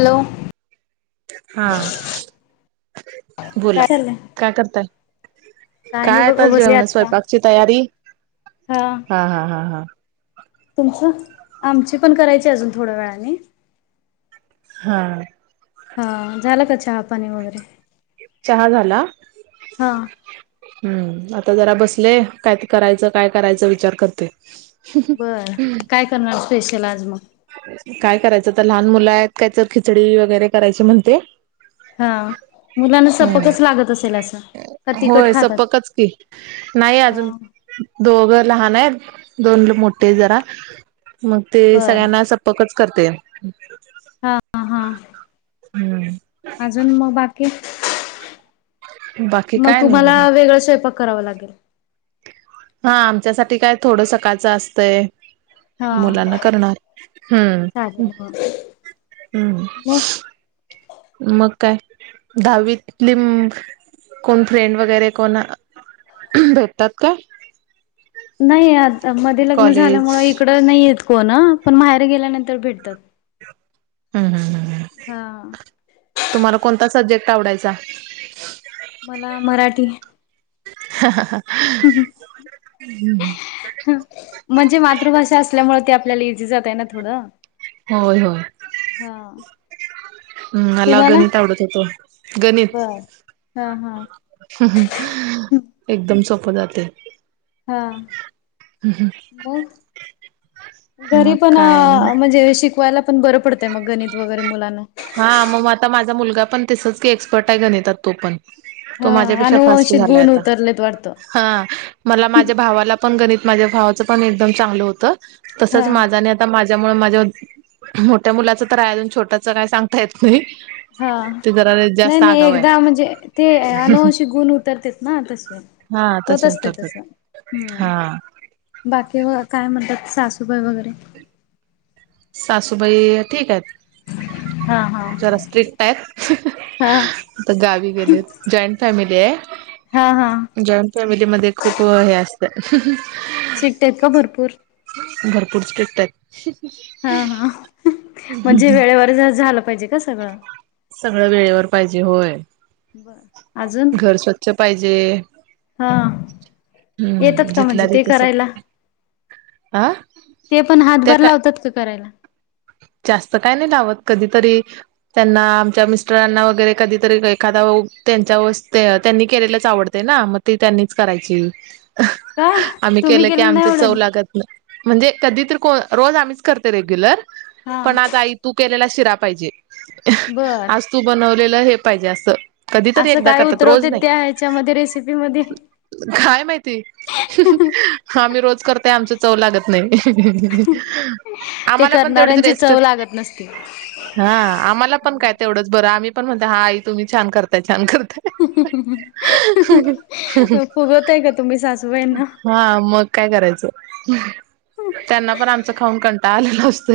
Hello? हा बोला काय चाललंय? काय करताय? नाही काय आता बघ बसले जेवण आत्ता. स्वयंपाकची तयारी हा हा हा हा तुमचं? आमच पण करायची हाय अजून थोड्या वेळाने हा. हा झालं का चहापाणी वगैरे? चहा झाला. हा हम्म आता जरा बसले काय तर करायचं काय करायचं? विचार करते. बरं काय करणार स्पेशल आज मग? काय करायचं तर लहान मुलं आहेत काय तर खिचडी वगैरे करायची म्हणते हा मुलांना हम्म सपकच लागत असेल असं. का तिखट होय खातात? सपकच की नाही हा अजून दोघं लहान आहेत. दोन मोठे हा जरा मग ते बरं सगळ्यांना सपकच करते. हा हा. हम्म. अजून मग बाकी? बाकी मग काय नाही तुम्हाला बघा वेगळं स्वयंपाक कराव लागेल. हा आमच्यासाठी काय थोडं सकाळचं असतंय हा मुलांना करणार हम्म.. चालेल हो. हम्म मग मग काय? दहावीतली कोण फ्रेंड वगैरे कोण? भेटतात काय? नाही आता मध्ये लग्न झाल्यामु इकडं नाही येत कोण पण बाहेर गेल्यानंतर भेटतात. हम् ह् हा तुम्हाला कोणता सब्जेक्ट आवडायचा? मला मराठी. हा हा हा. हम् हम. म्हणजे मातृभाषा असल्यामुळे ते आपल्याला इझी जातय ना थोडं होय होय. हा हम् मला तुम्हाला गणित आवडत होतं बर गणित हा हा एकदम सोपं जाते. हा. मग घरी मग पण काय म्हणजे शिक शिकवायला पण बंर पडतंय मग गणित वगैरे मुलांना. हा मग आता माझा मुलगा पण तसच कि एक्सपर्ट आहे गणितात तो पण तो हा माझ्यापेक्षा फास्ट अनुवंशिक झाला गुण आता, उतरलेत वाटतं हा मला माझ्या भावाला गणित माज्या भावाच पण एकदम चांगल होत तसंच हा माझं आणि माज्या त्या्मुळे माझ्या मोठ्या मुलाच तर आहे, अजून छोट्याच काय सांगता येत नाही. हा. ते जरा नाही जास्त नाही आगाव आहे एकदा म्हणजे ते अनुवांशिक गुण उतरते ना तसे हा होत तसे असते तस उतरतात हम् हा बाकी काय म्हणतात सासू सुबाय वगैरे? सासूबाई ठीक आहेत. हा हा जरा स्ट्रिक्ट आहेत, हा आता गावी गेलेतं जॉईंट फॅमिली हा हा जॉईंट फॅमिली मध्ये खूप हे असत स्ट्रिक्ट आहेत का भरपूर? भरपूरच पिटतात. हा हा म्हणजे वेळेवर झालं पाहिजे का सगळं. सगळं वेळेवर पाहिजे होय बर अजून घर स्वच्छ पाहिजे. हा हम्म येतात का जिथला म्हणजे ते तिथं करायला? सग हा ते पण त्या हातभार काय लावतात का करायला? जास्त काय नाही लावत कधीतरी त्यांना आमच्या मिस्टरांना वगैरे कधीतरी एखादा त्यांच्या त्यांनी केलेलंच आवडत ना मग त्यांनीच करायची. का आम्ही तुम्ही केलं की नाही आमचे चव एवढं लागत नाय. म्हणजे कधीतरी को रोज आम्हीच करते रेग्युलर हा पण आज आई तू केलेला शिरा पाहिजे. बर आज तू बनवलेलं हे पाहिजे असं. कधीतरी असं एकदा काय करतात रोज उतरवते नाही त्या ह्याच्यामध्ये रेसिपी मध्ये काय माहिती? आम्ही रोज करतय आमच चव लागत नाही. ते आम्हाला पण तेवढीच करणाऱ्यांची रेस्ट चव लागत नसती. हा आम्हाला पण काय ते तेवढंच बरं आम्ही पण हा आ तुम्ही छान करताय छान कर फुगवताय का तुम्ही सासूबाईंना.? हा मग काय करायचं त्यांना पण आमचं खाऊन कंटाला आलेला असत.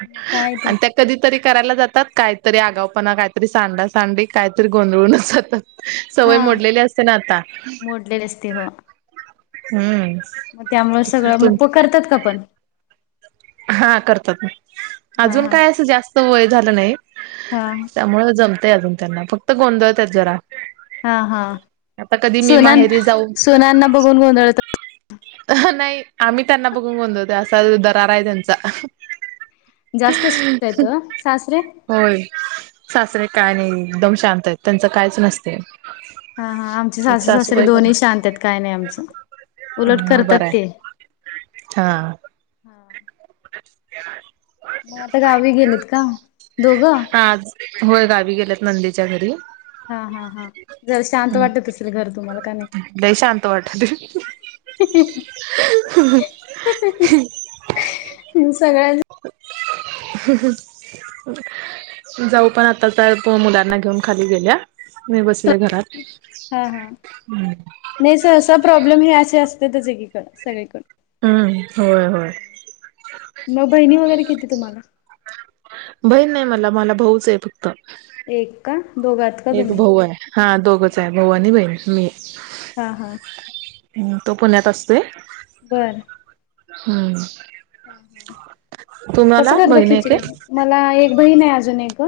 मग काय तर. आणि त्या कधीतरी करायला जातात काहीतरी आगावपणा काहीतरी स सांडा सांडी काहीतरी गोंधळूनच जातात. सवय हा मोडलेली असते ना आता मोडलेले असते हो हम्म. मग त्यामुळे सगळं मग प करतात का पण. हा करतात. हा अजून हा काय असं जास्त वय झालं नाही हा त्यामुळे जम अजून त्यांना फक्त गोंधळतात जरा. हा हा आता कधी मी सुना माहेरी जाऊ सुनांना बघून गोंधळत. नाही आम्ही त्यांना बघून गोधळते असा दरार आहे त्यांचा. जास्त स्ट्रिक्ट आहेत ओ सासरे? होय सासरे. काय नाही एकदम शांत आहेत त्यांचं कायच नसतय. हा हा आमची सासू सासरे दोनही शांत आहेत काय नाही आमचं. उलट बरं मग बरं करतात आहे ते. हा. हा.. [unintelligible] मग आता गावी गेलेत का दोघं.? नणंदेच्या घरी. हा हा हा जरा शांत वाटत असल घर तुम्हाला. का नाही.? लय शांत वाटलय. रिकामा ऑडिओ सगळ्या रिकामा ऑडिओ जाऊ पण आता तर मुलांना घेऊन खाली गेल्या. नाही बसले घरात. हा हा नाही सर असं प्रॉब्लेम हे असे असतेच एकीकडे सगळीकडून. हम्म होय होय मग बहिणी वगैरे किती तुम्हाला.? बहीण नाही मला मला भाऊच आहे फक्त. एक. का? दोघात का एक तुम्ही भाऊ आहे हा दोघच आहे भाऊ आणि बहीण मी. हा हा. हम्म तो पुण्यात असतोय. बर. हम्म. ह हा कसं तुम्हाला करत बहीण आहे खिचडी काय? मला एक बहीण अजून एक.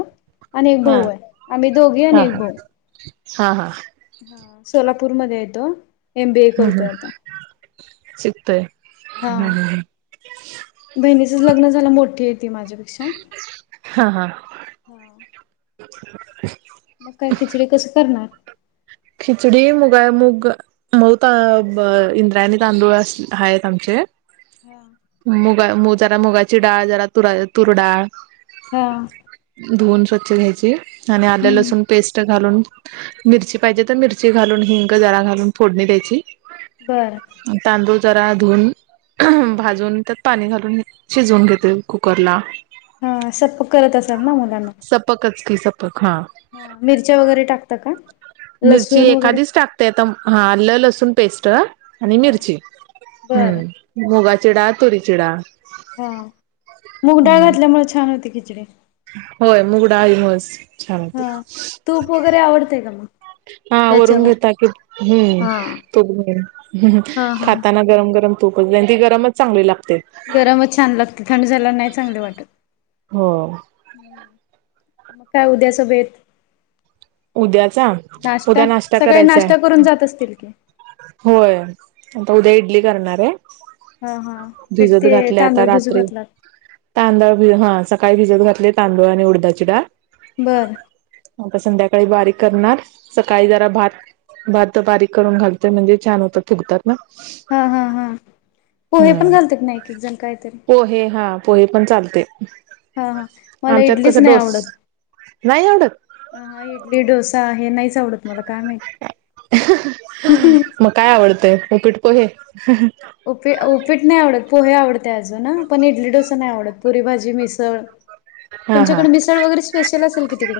अनेक हा भाऊ आहे आम्ही दोघी न हा एक हा भाऊ. हा हा. हा सोलापूरमध्येध्ये येतो एमबी ए हम्म हम्म करतोय आता. शिकतोय हा हम्म हम्म बहिणीचच लग्न झालं मोठे. माझ्यापेक्षा हा हा हा. [unintelligible] मग काय खिचडी कस करणार. खिचडी मुगा मुग मऊ त इंद्रायणी तांदूळ आहेत आहेत आमचे. हा मुगा जरा मुगाची डाळ जरा तुरा तूर डाळ. हा. स्वछ घ्याय आणि आ ल हम्म पेस्ट घालून मिरची. पाहिजे तर मिरची घालून हिंग जरा घालून फोडणी द्यायची. बरं. तांदूळ जरा धुून भाजून त्यात पाणी घालून शिजवून घेते कुकरला. हा असं करत असाल ना मुलांना. सपकच की सपक हा ह मिरच्या वगैरे टाकत का मिरची लसूण वगैरे एखादीच टाकते आता हा आलं लसूण पेस्ट आणि हा मिरची बरं हम्म मुगा चिडा तुरी चिडा हा मूग डाळ घातल्यामुळे छान होती खिचडी होय मुगडा आहे होस हा तूप वगैरे आवडतय का मग हा वरून त्याच्यावर घेता कि हम्म हा तूप घे हा हा खाताना गरम गरम तूपच ती गरमच चांगली लागते गरमच छान लागते थंड झाल्या नाही चांगले वाटते हो मग काय उद्या सोभेत उद्याचा उद्या नाश्ता सकाळी करायचाय नाश्ता करून जात असतील की होय आता उद्या इडली करणार आहे हा हा पीठ भिजत ते घातल्या आता तांदूळ भिजू रात्री घातलात तांदळ भ हा सकाळी भ घातले तांदू आणि उडदाची डा बर आता संध्याकाळी बारीक करणार सकाळी जरा भात भात तर बारीक करून घालते म्हणजे छान होत थुकतात हा हा हा पोहे पण हम्म घालतात ना एक एक जण काहीतरी पहे हा पोहे पण चालते हा हा मला आमच्यात इडलीच कसं नाही डोस आवडत नाही आवडत हा डोसा आहे नाहीच आवडत मला काय माहित. मग काय आवडतंय म पिठ पोहे उपी उओपीट नाही आवडत पोहे आवडते अजून पण इडली डोसा नाही आवडत पुरी भाजी मिसळ हा हा तुमच्याकड मिसळ वगैरे स्पेशल असेल की तिकड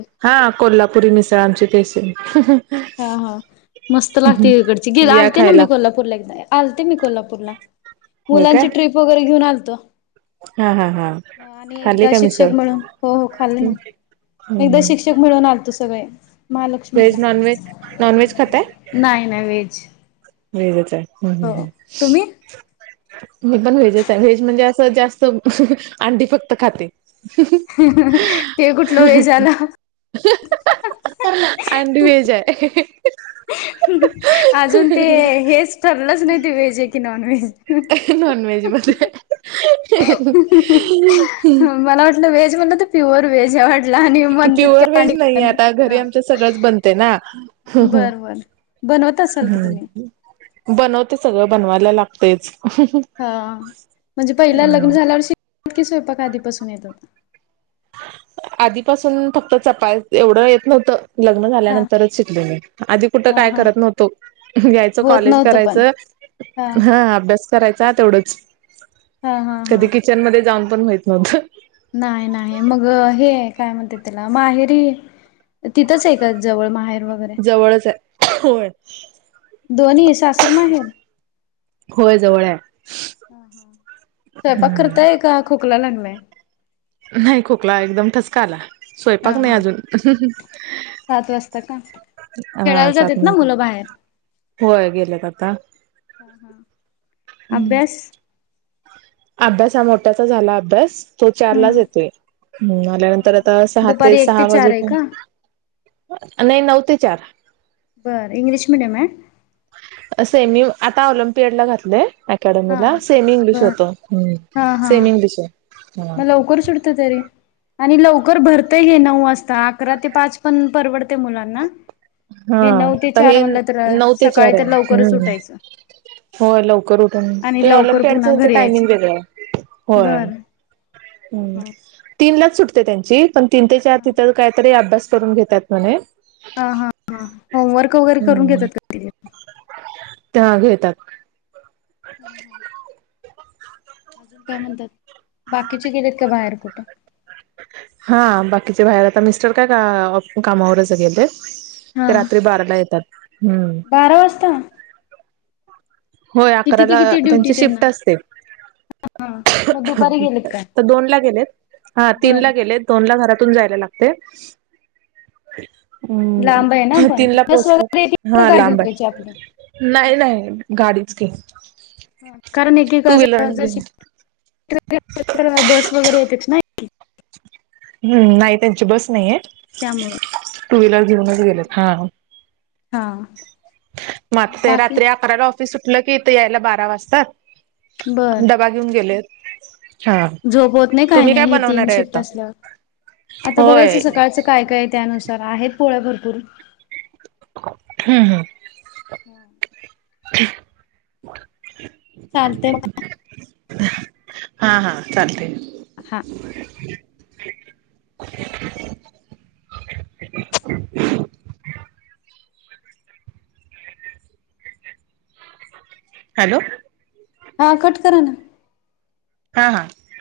मचे तेसे हा हा मस्त लागते इकडची ग या आलते ना खायला मी कोल्हापूरला एकदा आलते मी कोल्हापूरला होय काय मुलांची ट्रिप वगैरे घेऊन आलतो हा हा हा आणि खाल्ली एकदा का मिसळ शिक्षक म्हणून हो हो खाल् ना एकदा शिक्षक मिळून आल तू सगळे महालक्ष्मीला व्हेज नॉन व्हेज नॉन नाही ना वहेज हे जच ह तुम्ही मी पण व्हेजच आहे व्हेज म्हणजे असं जास्त अंडीी फक्त खाते ते कुठलं वेळ झाला अंड वजय ह अजून ते हेच ठरलंच नाही ते व्हेज आहे की नॉन व्हेज मला वाटलं ह veg pure veg pure veg नाही आता घरी हा आमच सगळंच बनते ना हम् हम बर बर बनवत असाल की तुम्ही हम् बनवते सगळं बनवाय लागतेच हा म्हणजे पहिला लग्न झाल्यावर शिकात की स्वयंपाक आधीपासून येत होता आधीपासून फक्त चपाात एवढं येत नव्हतं लग्न हा झाल्यानंतरच शिकल मी आधी कुठं हा काय हा करत नव्हतो यायचं होत कॉलेज नव्हतं पण करायचं हा अभ्यास करायच तेवढंच हा कधी हा. किचन मध्ये जाऊन पण होयत नव्हतं नाही नाही मग हे काय म्हणते तला माहेरी तिथंच आहे का जवळ माहेर वगैरे जवळच आहे होय दोन्ही असासर माहेर होय जवळ हा-हा स्वयंपाक आहे करताय का खोकला लागलाय? नाही खोकला एकदम ठसका आला हा स्वयंपाक नाही हा अजून सात वाजता का खेळायला हा सात जातेत ना मिनिटं मुलं बाहेर होय गेलेत आता हा- हा.. हम्म अभ्यास हा मोठ्याचा झाला अभ्यास तो चारलाच हम्म येतोय हम्म आल्यानंतर आता सहा ते दुपारी एक सहा चार आहे वाजेप का नाही नऊ ते चार बर इंग्लिश मिडीयम आहे [unintelligible] ् मी आता ऑलिम्पियड ला घातलंय हा अकॅडमीला सेमी इंग्लिश बर होत हम्म हा हा सेमी इंग्लिश आहे. हा मग लवकर सुटतय तरी आणि लवकर भरतय हे नऊ वाजता अकरा ते पाच पण परवडतय मुलांना हा हे नऊ ते आता चार हे म्हणलं तर नऊ ते चार सकाळी तर आहे लवकरच हम्म उठायचं होय लवकर उठून आणि ते लवकर ऑलिमपियाडच पुन्हा त्यांच घरी टायमिंग यायचं वेगळाय, होय बर हा हम्म हा तीनलाच सुटतय त्यांची पण तीन ते चार तिथ काही तरी अभ्यास करून घेतात म्हणे हा -हा -हा होमवर्क वगैरे करून हम्म घेतात का? [unintelligible] त्या घेतात हा-हा.. अजून काय म्हणतात बाकीचे गेलेत का बाहेर कुठे? हा बाकीचे बाहेर आता मिस्टर काय अ-ऑ-कामावरच गेलेत हा ते रात्री बाराला येतात हम्म.. बारा वाजता? होय, किती ते अकराला किती ड्युटी त्यांची त्यांना? शिफ्ट असते हा मग दुपारी गेलेत काय? दोन ला गेलेत हा तीन ला बरं. गेलेत दोन ला घरात इथुन जायला लागतय लांब आहे ना हम्म पण तीन ला बस पोहोचतात वगैरे येते का हा गाडी घेऊन लांब जायची आपली? आहे नाही -नाही [unintelligible] गाडीच की कारण एक [unintelligible] टू व्हीलर घेऊन बस वगैरे येतच नाही अ [unintelligible] हम्म, नाही त्यांची बस नाहीय त्यामुळे. टू व्हीलर घेऊनच गेलेत हा.. हा.. मग ते रात्री अकराला ऑफिस सुठलं की इथ यायला बारा वाजतात. डब्बा घेऊन गेलेत हा. झोपवत नाही काय तुम्ही नाही हे तीन बनवणार आहे शिफ्ट आता? असल्यावर आता होय. बघायचं सकाळचं काय -काय आहे त्यानुसार आहेत पोळ्या भरपूर हम्म- हम्म हम्म [unintelligible] चालतय [unintelligible] हा- हा चालतय हा. ह [unintelligible] हॅलो हा कट करा ना हा -हा